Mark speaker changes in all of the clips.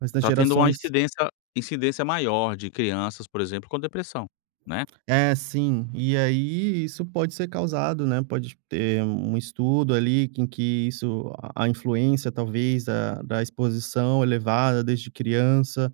Speaker 1: Mas nas
Speaker 2: Está tendo uma
Speaker 1: gerações
Speaker 2: incidência incidência maior de crianças, por exemplo, com depressão, né?
Speaker 1: É, sim. E aí, isso pode ser causado, né, pode ter um um estudo ali com que isso a-a influência, talvez, da da exposição elevada desde criança,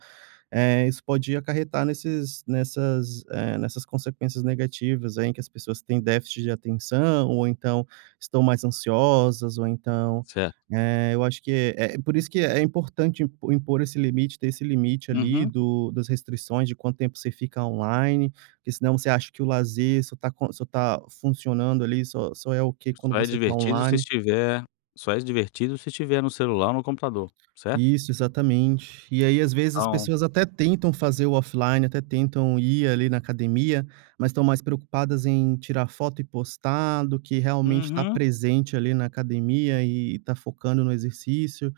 Speaker 1: eh, isso pode acarretar nesses nessas, eh, nessas consequências negativas aí, em que as pessoas têm déficit de atenção ou então estão mais ansiosas ou então,
Speaker 2: Certo.
Speaker 1: eh, eu acho que eh, por isso que é importante im impor esse limite, ter esse limite ali,
Speaker 2: Uhum.
Speaker 1: do das restrições de quanto tempo você fica online, porque senão você acha que o lazer só está co só está funcionando ali só só é ok quando
Speaker 2: Só é
Speaker 1: você está
Speaker 2: divertido se
Speaker 1: online.
Speaker 2: estiver só é divertido se estiver no celular ou no computador, certo?
Speaker 1: Isso, exatamente. E aí, às vezes as
Speaker 2: Então
Speaker 1: pessoas até tentam fazer o offline, até tentam ir ali na academia, mas estão mais preocupadas em tirar foto e postar do que realmente está
Speaker 2: Uhum.
Speaker 1: presente ali na academia e está focando no exercício.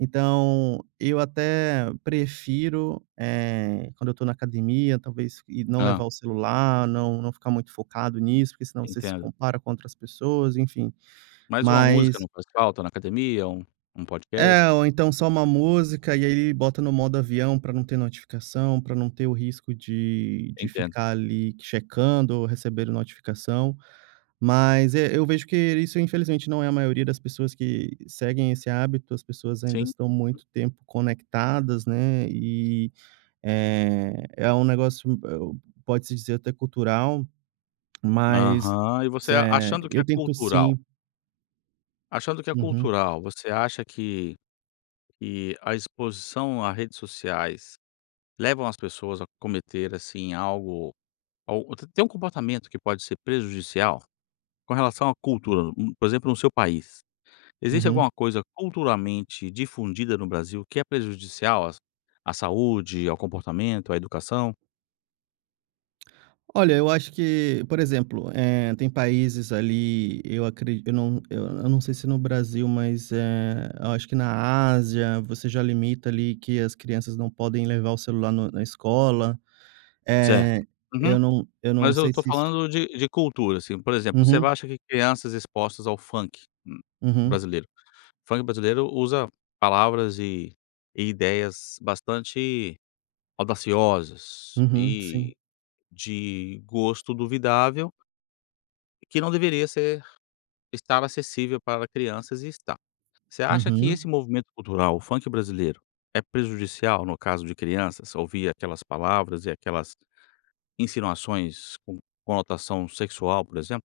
Speaker 1: Então, eu até prefiro, eh, quando eu estou na academia talvez, e não
Speaker 2: Hã.
Speaker 1: levar o celular, não não ficar muito focado nisso, porque senão você se
Speaker 2: Entendo.
Speaker 1: compara com outras pessoas, enfim,
Speaker 2: Mas uma música
Speaker 1: mas
Speaker 2: não faz falta, na academia? Um um podcast?
Speaker 1: É, ou então, só uma música. E aí aí, bota no modo avião para não ter notificação, para não ter o risco de de
Speaker 2: Entendo.
Speaker 1: ficar ali checando ou recebendo notificação. Mas, eh, eu vejo que isso, infelizmente, não é a maioria das pessoas que seguem esse hábito, as pessoas ainda
Speaker 2: Sim.
Speaker 1: estão muito tempo conectadas, né, e, eh, é um negócio m eh, pode-se dizer até cultural, mas,
Speaker 2: Aham. E você a
Speaker 1: eh,
Speaker 2: achando que
Speaker 1: eu
Speaker 2: é
Speaker 1: tento,
Speaker 2: cultural
Speaker 1: sim
Speaker 2: achando que é
Speaker 1: Uhum.
Speaker 2: cultural. Você acha que que a exposição à redes sociais, levam as pessoas a cometer, assim, algo al t-tem um comportamento que pode ser prejudicial? Com relação à cultura, por exemplo, no seu país. Existe
Speaker 1: Uhum.
Speaker 2: alguma coisa, culturalmente difundida no Brasil que é prejudicial às à saúde, ao comportamento, à educação?
Speaker 1: Olha, eu acho que por exemplo, eh, tem países ali eu acre eu não eu não sei se no Brasil, mas, eh, eu acho que na Ásia você já limita ali que as crianças não podem levar o celular no na escola.
Speaker 2: Certo.
Speaker 1: Eh,
Speaker 2: Uhum.
Speaker 1: eu não eu não
Speaker 2: Mas eu
Speaker 1: sei
Speaker 2: estou
Speaker 1: se isto
Speaker 2: falando de de cultura, assim. Por exemplo, você não
Speaker 1: Uhum.
Speaker 2: acha que crianças expostas ao funk, hum,
Speaker 1: Uhum.
Speaker 2: brasileiro funk brasileiro usa palavras e e ideias bastante audaciosas
Speaker 1: Uhum, sim.
Speaker 2: e de gosto duvidável que não deveria ser estar acessível para crianças e está. Você acha que
Speaker 1: Uhum.
Speaker 2: esse movimento cultural, o funk brasileiro, é prejudicial, no caso de crianças, ouvir aquelas palavras e aquelas insinuações com conotação sexual, por exemplo?